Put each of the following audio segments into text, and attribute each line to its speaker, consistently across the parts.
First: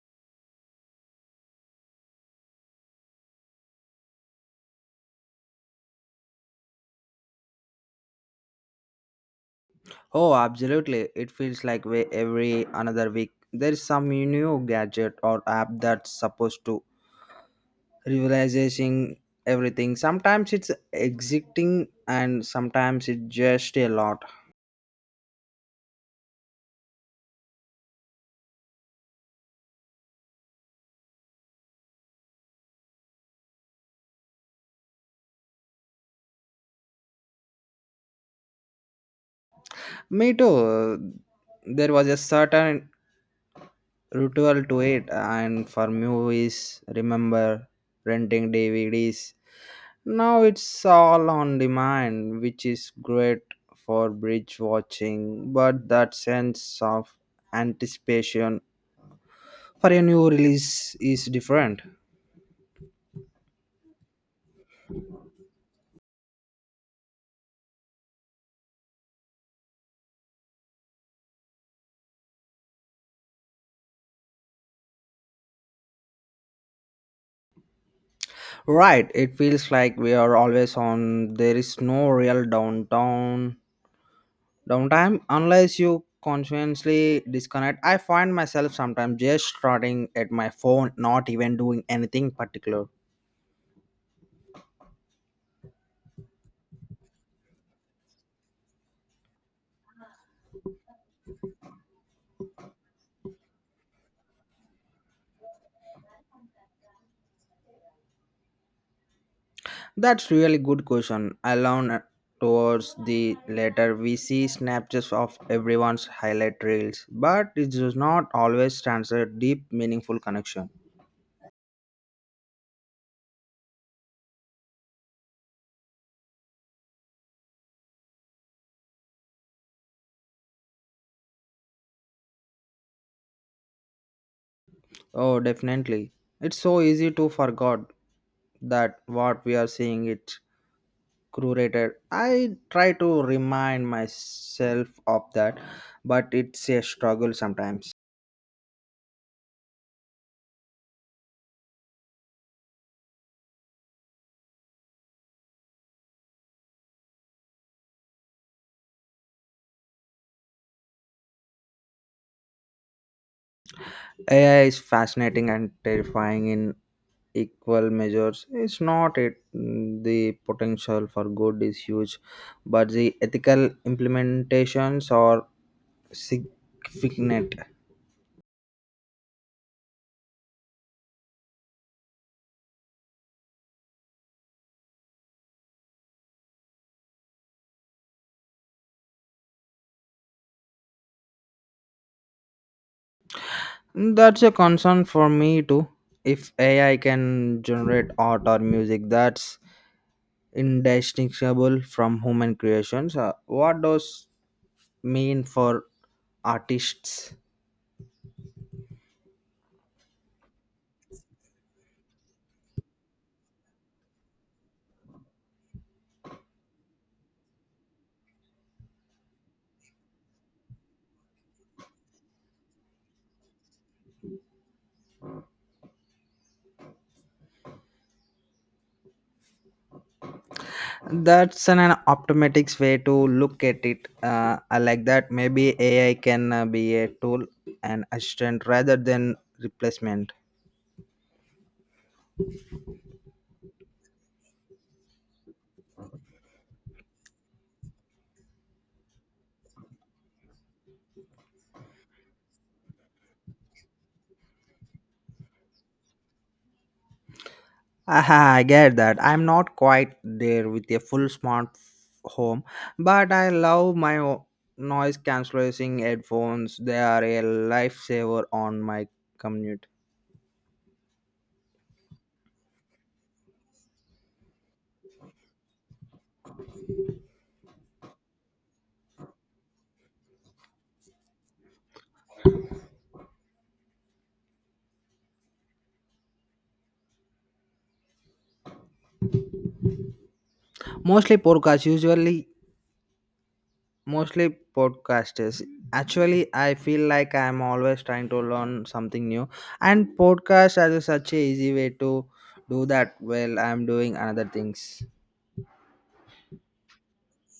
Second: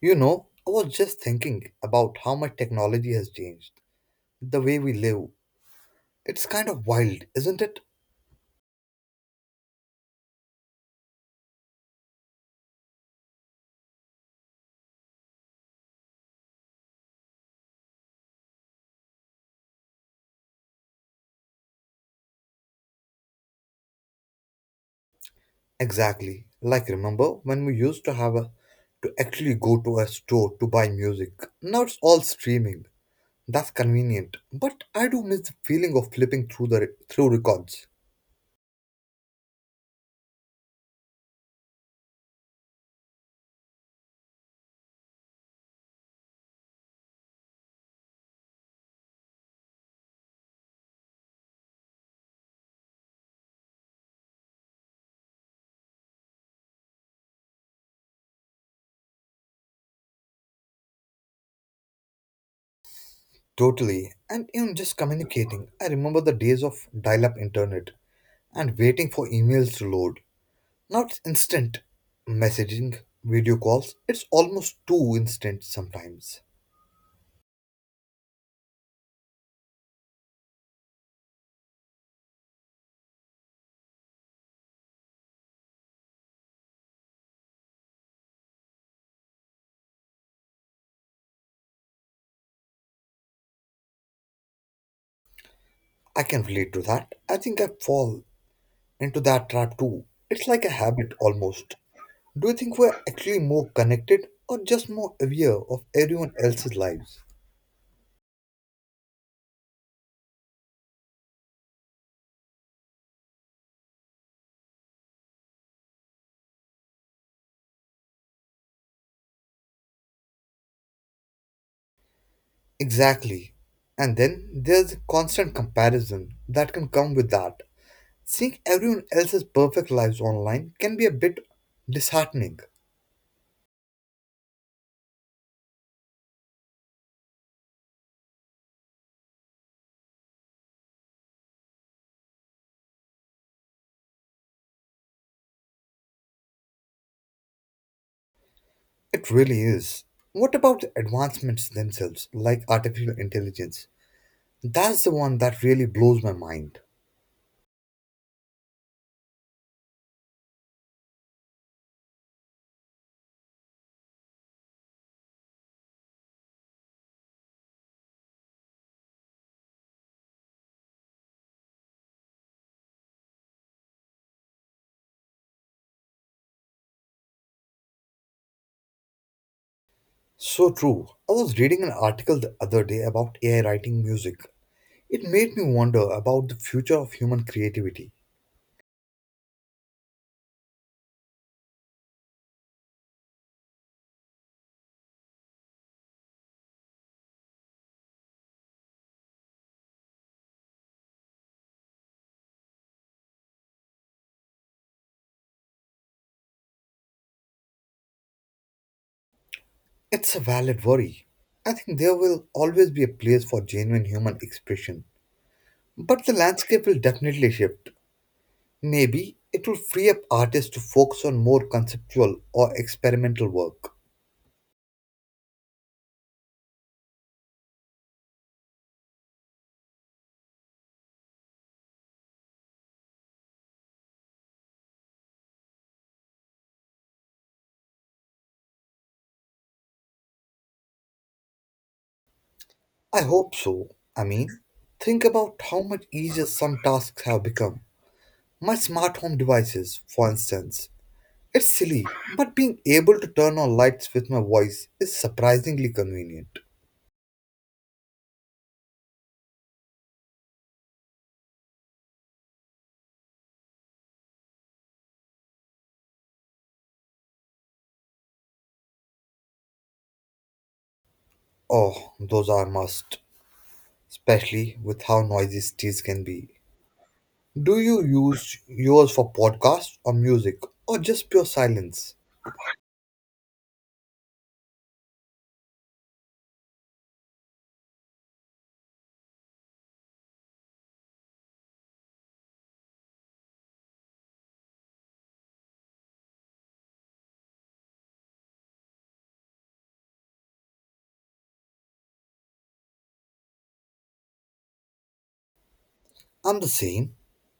Speaker 1: You know, I was just thinking about how much technology has changed the way we live. It's kind of wild, isn't it?
Speaker 2: Oh, absolutely. It feels like we, every another week there is some new gadget or app that's supposed to revolutionizing everything. Sometimes it's exciting, and sometimes it's just a lot.
Speaker 1: Exactly. Like remember when we used to have a to actually go to a store to buy music. Now it's all streaming. That's convenient, but I do miss the feeling of flipping through records.
Speaker 2: Me too. There was a certain ritual to it and for movies, remember renting DVDs. Now it's all on demand, which is great for bridge watching, but that sense of anticipation for a new release is different.
Speaker 1: Totally. And even just communicating. I remember the days of dial-up internet and waiting for emails to load. Not instant messaging, video calls, it's almost too instant sometimes.
Speaker 2: Right, it feels like we are always on, there is no real downtown downtime unless you consciously disconnect. I find myself sometimes just starting at my phone, not even doing anything particular.
Speaker 1: I can relate to that. I think I fall into that trap too. It's like a habit almost. Do you think we're actually more connected or just more aware of everyone else's lives?
Speaker 2: That's really good question. Alone towards the later, we see snapshots of everyone's highlight reels, but it does not always translate deep, meaningful connection.
Speaker 1: Exactly. And then there's a constant comparison that can come with that. Seeing everyone else's perfect lives online can be a bit disheartening.
Speaker 2: Oh, definitely. It's so easy to forget that what we are seeing is curated. I try to remind myself of that, but it's a struggle sometimes.
Speaker 1: It really is. What about the advancements themselves, like artificial intelligence? That's the one that really blows my mind.
Speaker 2: AI is fascinating and terrifying in equal measures it's not it the potential for good is huge but the ethical implementations are significant.
Speaker 1: So true. I was reading an article the other day about AI writing music. It made me wonder about the future of human creativity.
Speaker 2: That's a concern for me too if ai can generate art or music that's indistinguishable from human creations, what does mean for artists?
Speaker 1: It's a valid worry. I think there will always be a place for genuine human expression. But the landscape will definitely shift. Maybe it will free up artists to focus on more conceptual or experimental work.
Speaker 2: That's an optimistic way to look at it. I like that. Maybe AI can be a tool, an assistant rather than replacement.
Speaker 1: I hope so. I mean, think about how much easier some tasks have become. My smart home devices, for instance. It's silly, but being able to turn on lights with my voice is surprisingly convenient.
Speaker 2: Aha, I get that. I'm not quite there with a full home, but I love my noise cancelling headphones. They are a lifesaver on my commute.
Speaker 1: Oh, those are must, especially with how noisy cities can be. Do you use yours for podcasts or music or just pure silence?
Speaker 2: Mostly podcasts, usually mostly podcasters actually. I feel like I'm always trying to learn something new and podcast as a such a easy way to do that while I'm doing another things.
Speaker 1: I'm the same.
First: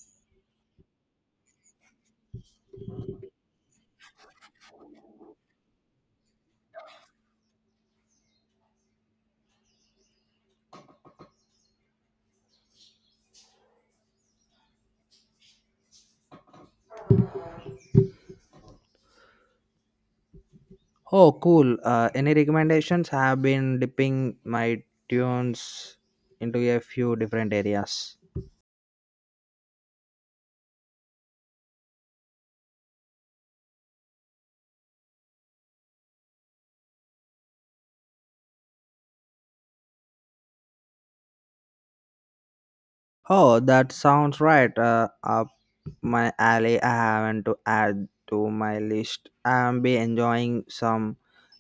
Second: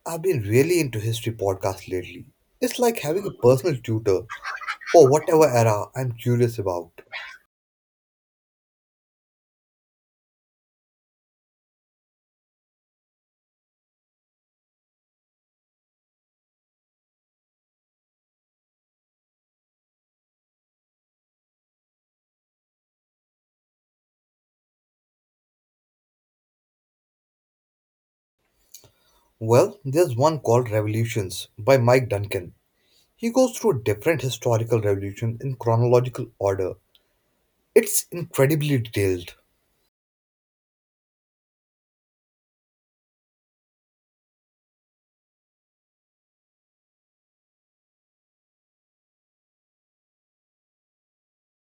Speaker 1: I've been really into history podcasts lately. It's like having a personal tutor. Oh, whatever era I'm curious about.
Speaker 2: Oh cool. Any recommendations? I have been dipping my tunes into a few different areas.
Speaker 1: Well, there's one called Revolutions by Mike Duncan. He goes through a different historical revolution in chronological order. It's incredibly detailed.
Speaker 2: Oh that sounds right up my alley. I haven't to add to my list. I am be enjoying some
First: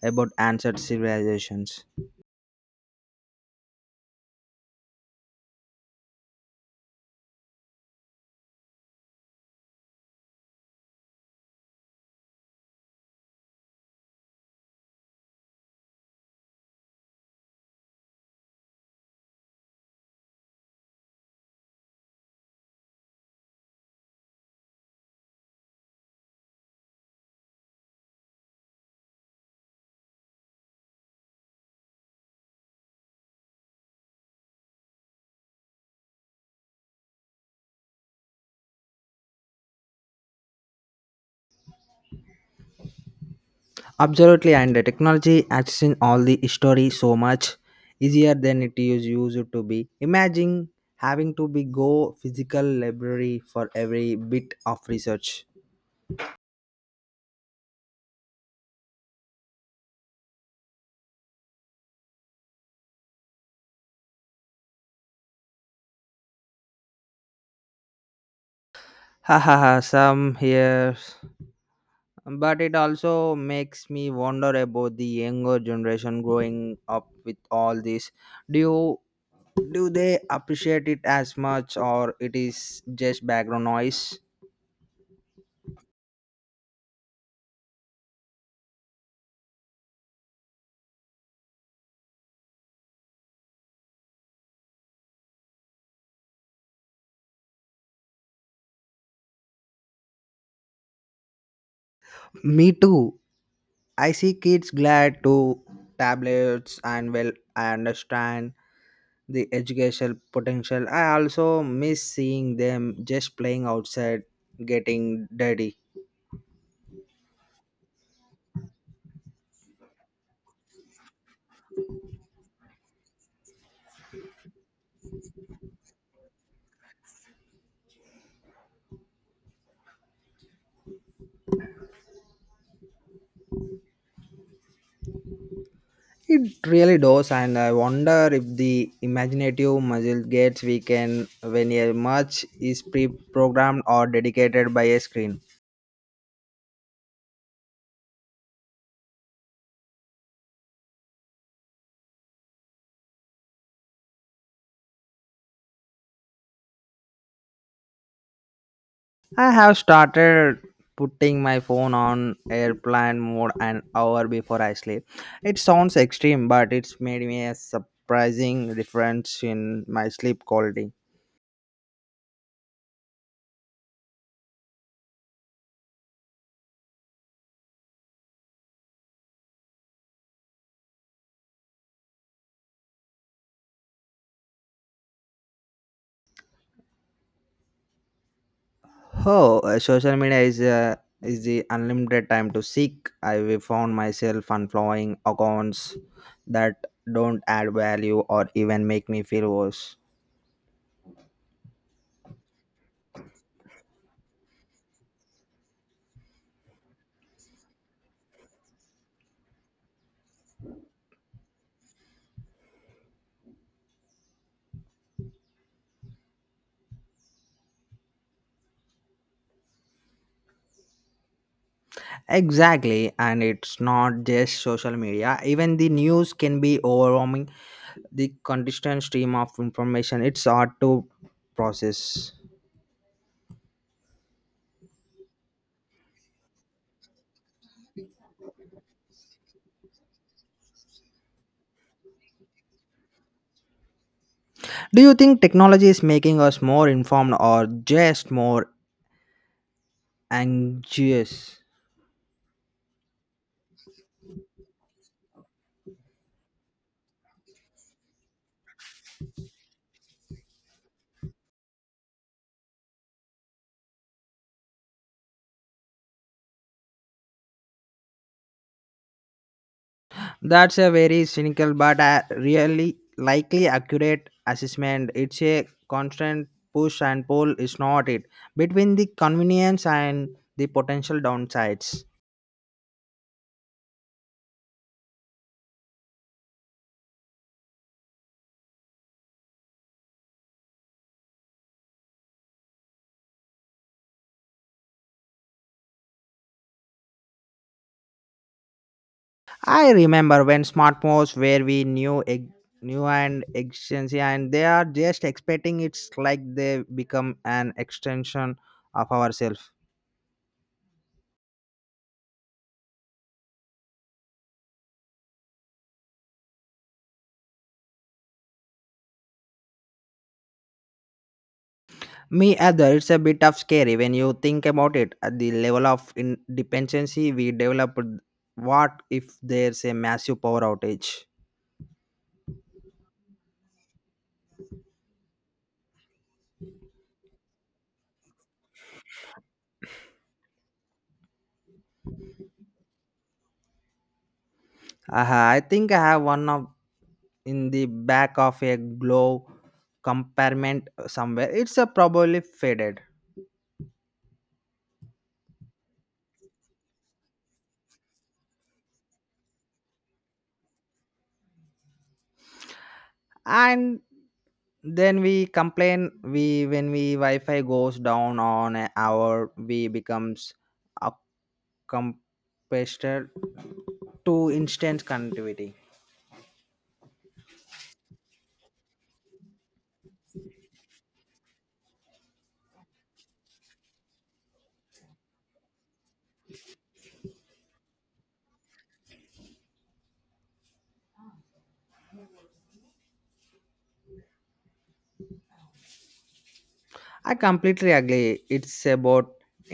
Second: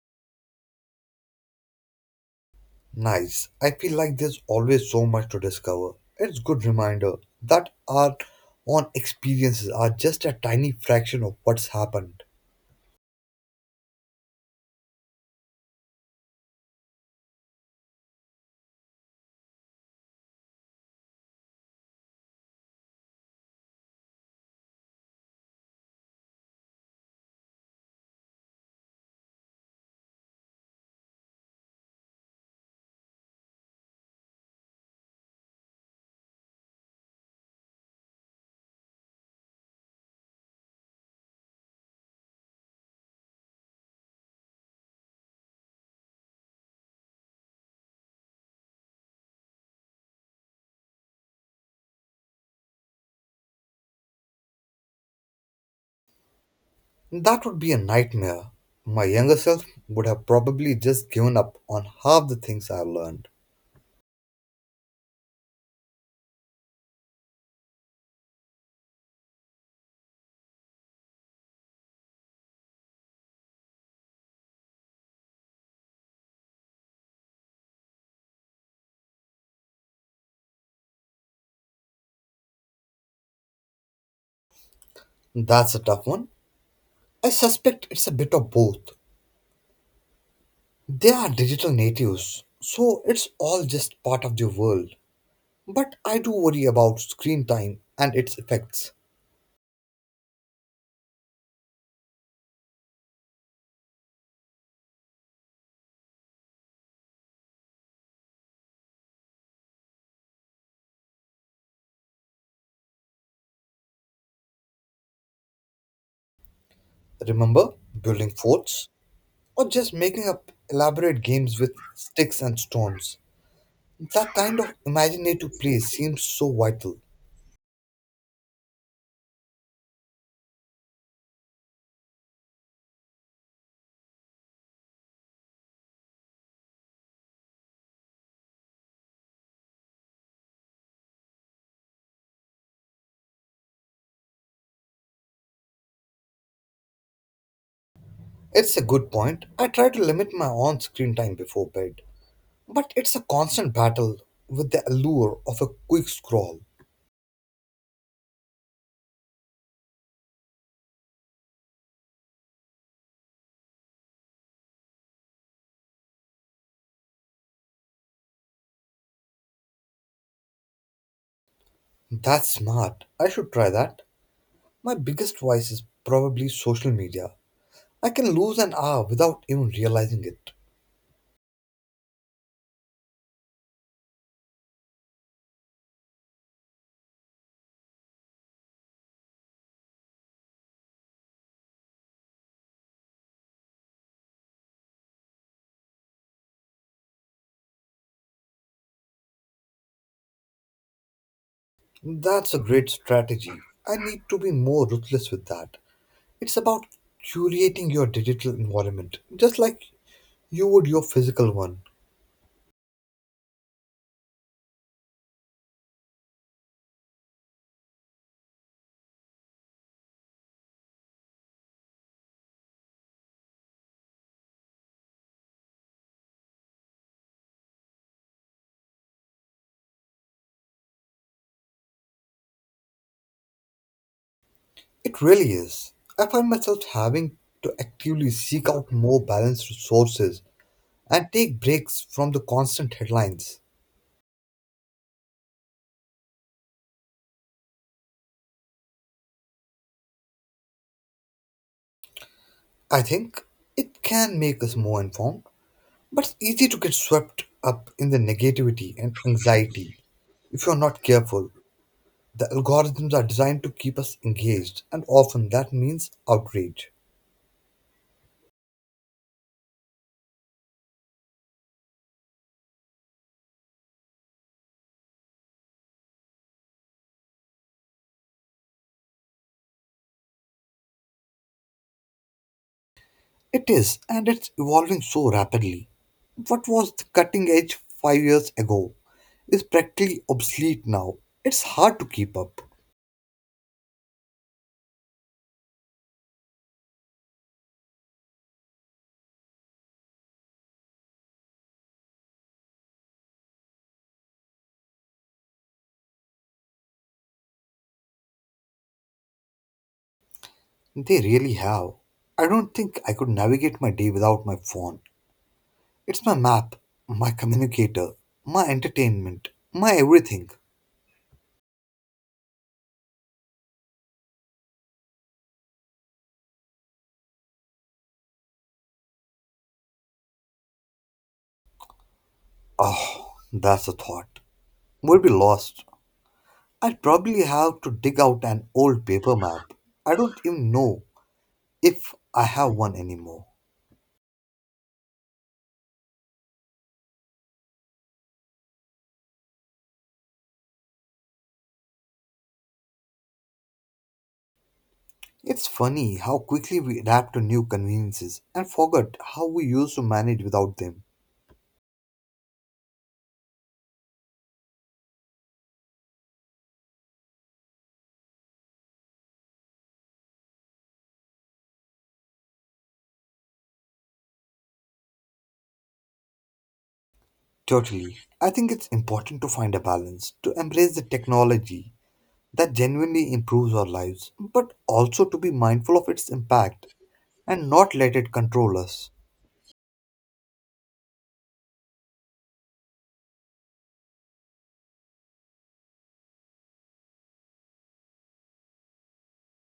Speaker 2: about ancient civilizations.
Speaker 1: Nice. I feel like there's always so much to discover. It's good reminder that our own experiences are just a tiny fraction of what's happened.
Speaker 2: Absolutely, and the technology accessing all the history so much easier than it is used to be. Imagine having to be go physical library for every bit of research.
Speaker 1: That would be a nightmare. My younger self would have probably just given up on half the things I've learned.
Speaker 2: Ha ha ha! Some here, but it also makes me wonder about the younger generation growing up with all this. Do you, do they appreciate it as much, or it is just background noise?
Speaker 1: That's a tough one. I suspect it's a bit of both. They are digital natives, so it's all just part of their world. But I do worry about screen time and its effects.
Speaker 2: Me too. I see kids glad to tablets and well I understand the educational potential. I also miss seeing them just playing outside getting dirty.
Speaker 1: Remember, building forts or just making up elaborate games with sticks and stones. That kind of imaginative play seems so vital.
Speaker 2: It really does and I wonder if the imaginative muscle gets weakened when a much is pre-programmed or dedicated by a screen.
Speaker 1: It's a good point. I try to limit my on screen time before bed. But it's a constant battle with the allure of a quick scroll.
Speaker 2: I have started putting my phone on airplane mode an hour before I sleep. It sounds extreme, but it's made me a surprising difference in my sleep quality.
Speaker 1: That's smart. I should try that. My biggest vice is probably social media. I can lose an hour without even realizing it.
Speaker 2: Oh, social media is the unlimited time to seek. I found myself unfollowing accounts that don't add value or even make me feel worse.
Speaker 1: That's a great strategy. I need to be more ruthless with that. It's about curating your digital environment, just like you would your physical one.
Speaker 2: Exactly, and it's not just social media. Even the news can be overwhelming. The constant stream of information, it's hard to process.
Speaker 1: It really is. I find myself having to actively seek out more balanced sources and take breaks from the constant headlines.
Speaker 2: Do you think technology is making us more informed or just more anxious?
Speaker 1: I think it can make us more informed. But it's easy to get swept up in the negativity and anxiety if you're not careful. The algorithms are designed to keep us engaged, and often that means outrage.
Speaker 2: That's a very cynical but a really likely accurate assessment. It's a constant push and pull, is not it? Between the convenience and the potential downsides.
Speaker 1: It is, and it's evolving so rapidly. What was the cutting edge 5 years ago is practically obsolete now. It's hard to keep up.
Speaker 2: I remember when smartphones where new and efficiency and they are just expecting it's like they become an extension of ourselves.
Speaker 1: They really have. I don't think I could navigate my day without my phone. It's my map, my communicator, my entertainment, my everything.
Speaker 2: Me other, it's a bit of scary when you think about it. At the level of in dependency we developed, what if there's a massive power outage?
Speaker 1: Oh, that's a thought. We will be lost. I'd probably have to dig out an old paper map. I don't even know if I have one anymore.
Speaker 2: Aha, I think I have one of in the back of a glove compartment somewhere. It's a probably faded.
Speaker 1: It's funny how quickly we adapt to new conveniences and forget how we used to manage without them.
Speaker 2: And then we complain we when we wi-fi goes down on an hour we becomes a competitor to instant connectivity.
Speaker 1: Totally. I think it's important to find a balance, to embrace the technology that genuinely improves our lives, but also to be mindful of its impact and not let it control us.
Speaker 2: I completely agree it's about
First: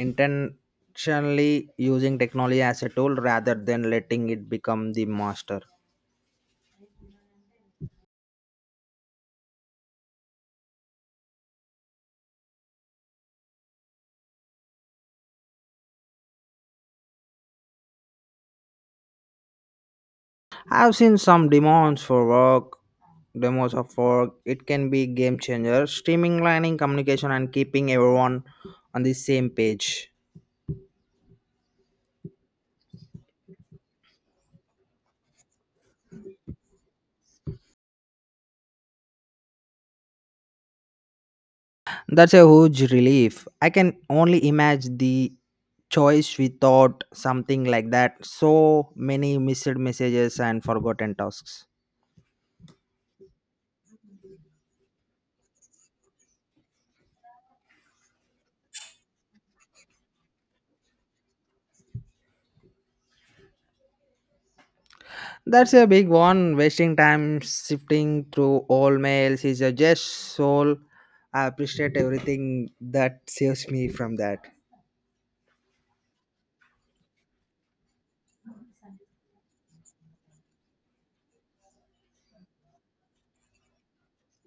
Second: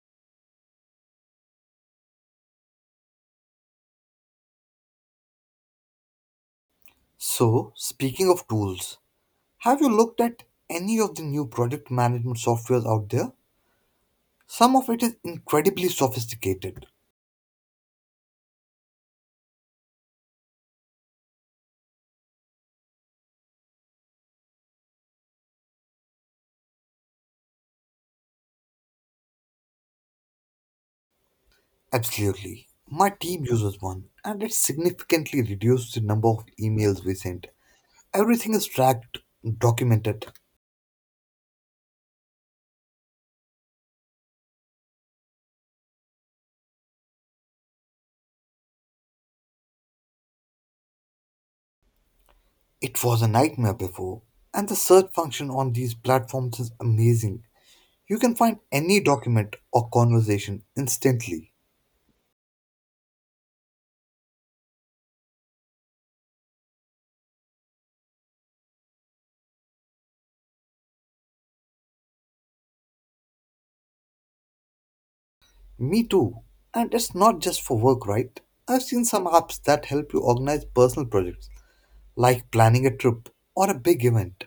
Speaker 2: intentionally using technology as a tool rather than letting it become the master.
Speaker 1: So, speaking of tools, have you looked at any of the new project management softwares out there? Some of it is incredibly sophisticated.
Speaker 2: I've seen some demos for work, demos of work. It can be game changer, streamlining communication and keeping everyone on the same page.
Speaker 1: Absolutely. My team uses one, and it significantly reduces the number of emails we send. Everything is tracked, documented.
Speaker 2: That's a huge relief. I can only imagine the choice without something like that. So many missed messages and forgotten tasks.
Speaker 1: It was a nightmare before. And the search function on these platforms is amazing. You can find any document or conversation instantly.
Speaker 2: That's a big one. Wasting time sifting through all mails is a just soul. I appreciate everything that saves me from that.
Speaker 1: Me too. And it's not just for work, right? I've seen some apps that help you organize personal projects like planning a trip or a big event.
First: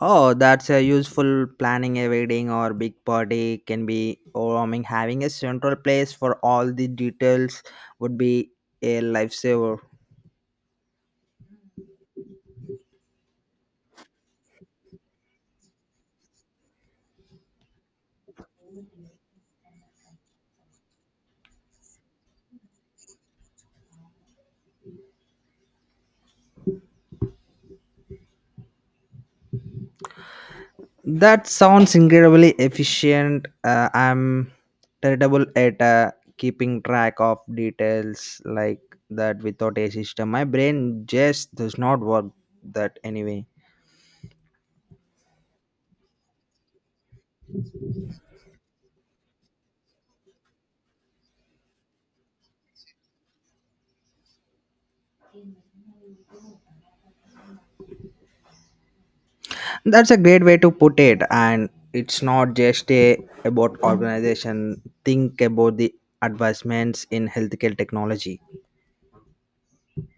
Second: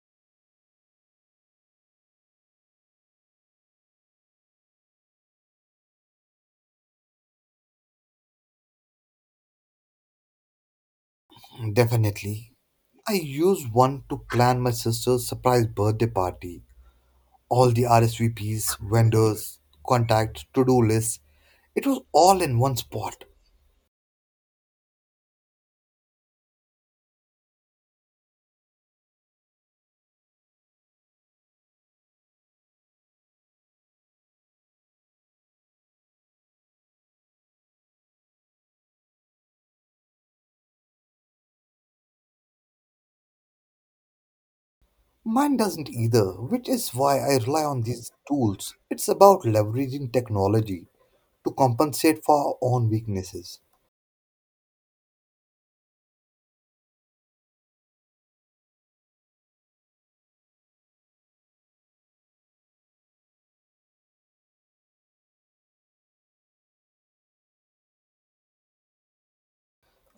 Speaker 2: Oh, that's a useful planning a wedding or big party can be overwhelming. Having a central place for all the details would be a lifesaver.
Speaker 1: Definitely. I used one to plan my sister's surprise birthday party. All the RSVPs, vendors, contacts, to do lists. It was all in one spot.
Speaker 2: That sounds incredibly efficient. I'm terrible at keeping track of details like that without a system. My brain just does not work that anyway.
Speaker 1: Mine doesn't either, which is why I rely on these tools. It's about leveraging technology to compensate for our own weaknesses.
Speaker 2: That's a great way to put it, and it's not just a about organization. Think about the advancements in healthcare technology.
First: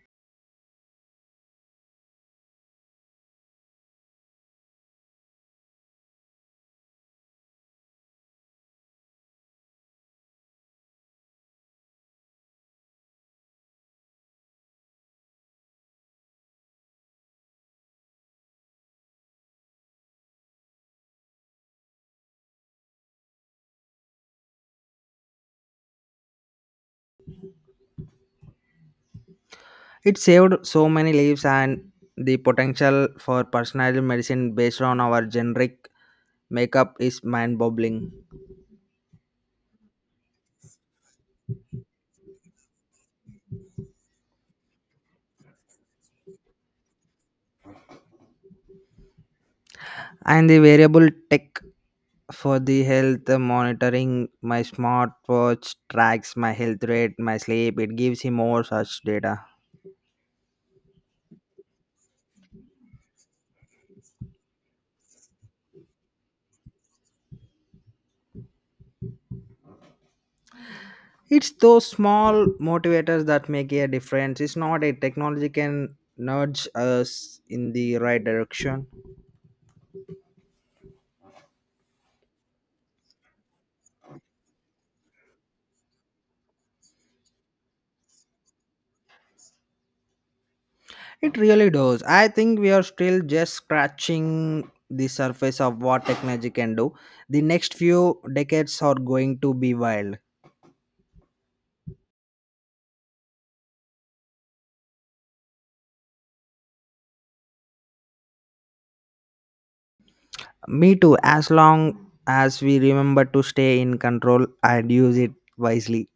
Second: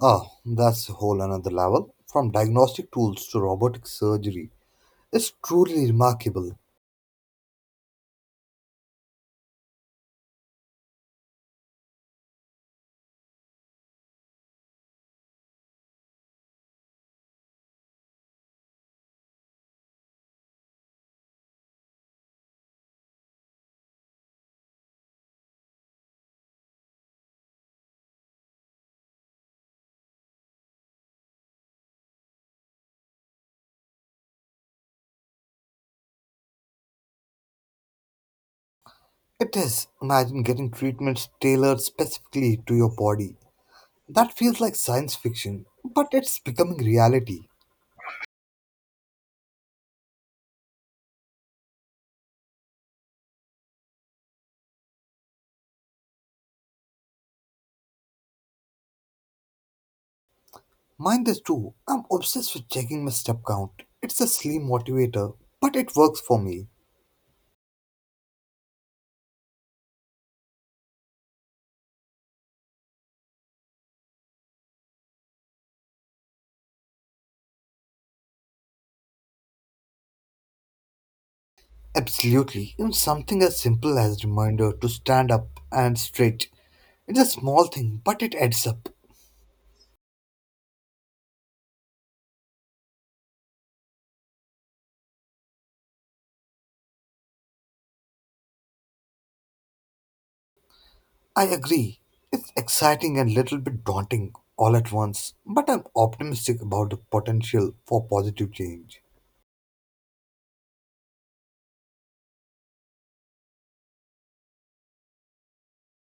Speaker 1: Ah, that's a whole another level. From diagnostic tools to robotic surgery, it's truly remarkable.
Speaker 2: It saved so many lives, and the potential for personalized medicine based on our generic makeup is mind-boggling.
Speaker 1: It is. Imagine getting treatments tailored specifically to your body. That feels like science fiction, but it's becoming reality.
Speaker 2: And the variable tech for the health monitoring, my smartwatch tracks my health rate, my sleep. It gives me more such data.
Speaker 1: Mine is too. I'm obsessed with checking my step count. It's a silly motivator, but it works for me.
Speaker 2: It's those small motivators that make a difference. It's not a technology can nudge us in the right direction.
Speaker 1: Absolutely. Even something as simple as reminder to stand up and straight. It's a small thing, but it adds up.
Speaker 2: It really does. I think we are still just scratching the surface of what technology can do. The next few decades are going to be wild.
Speaker 1: I agree. It's exciting and little bit daunting all at once, but I'm optimistic about the potential for positive change.
Speaker 2: Me too, as long as we remember to stay in control and use it wisely.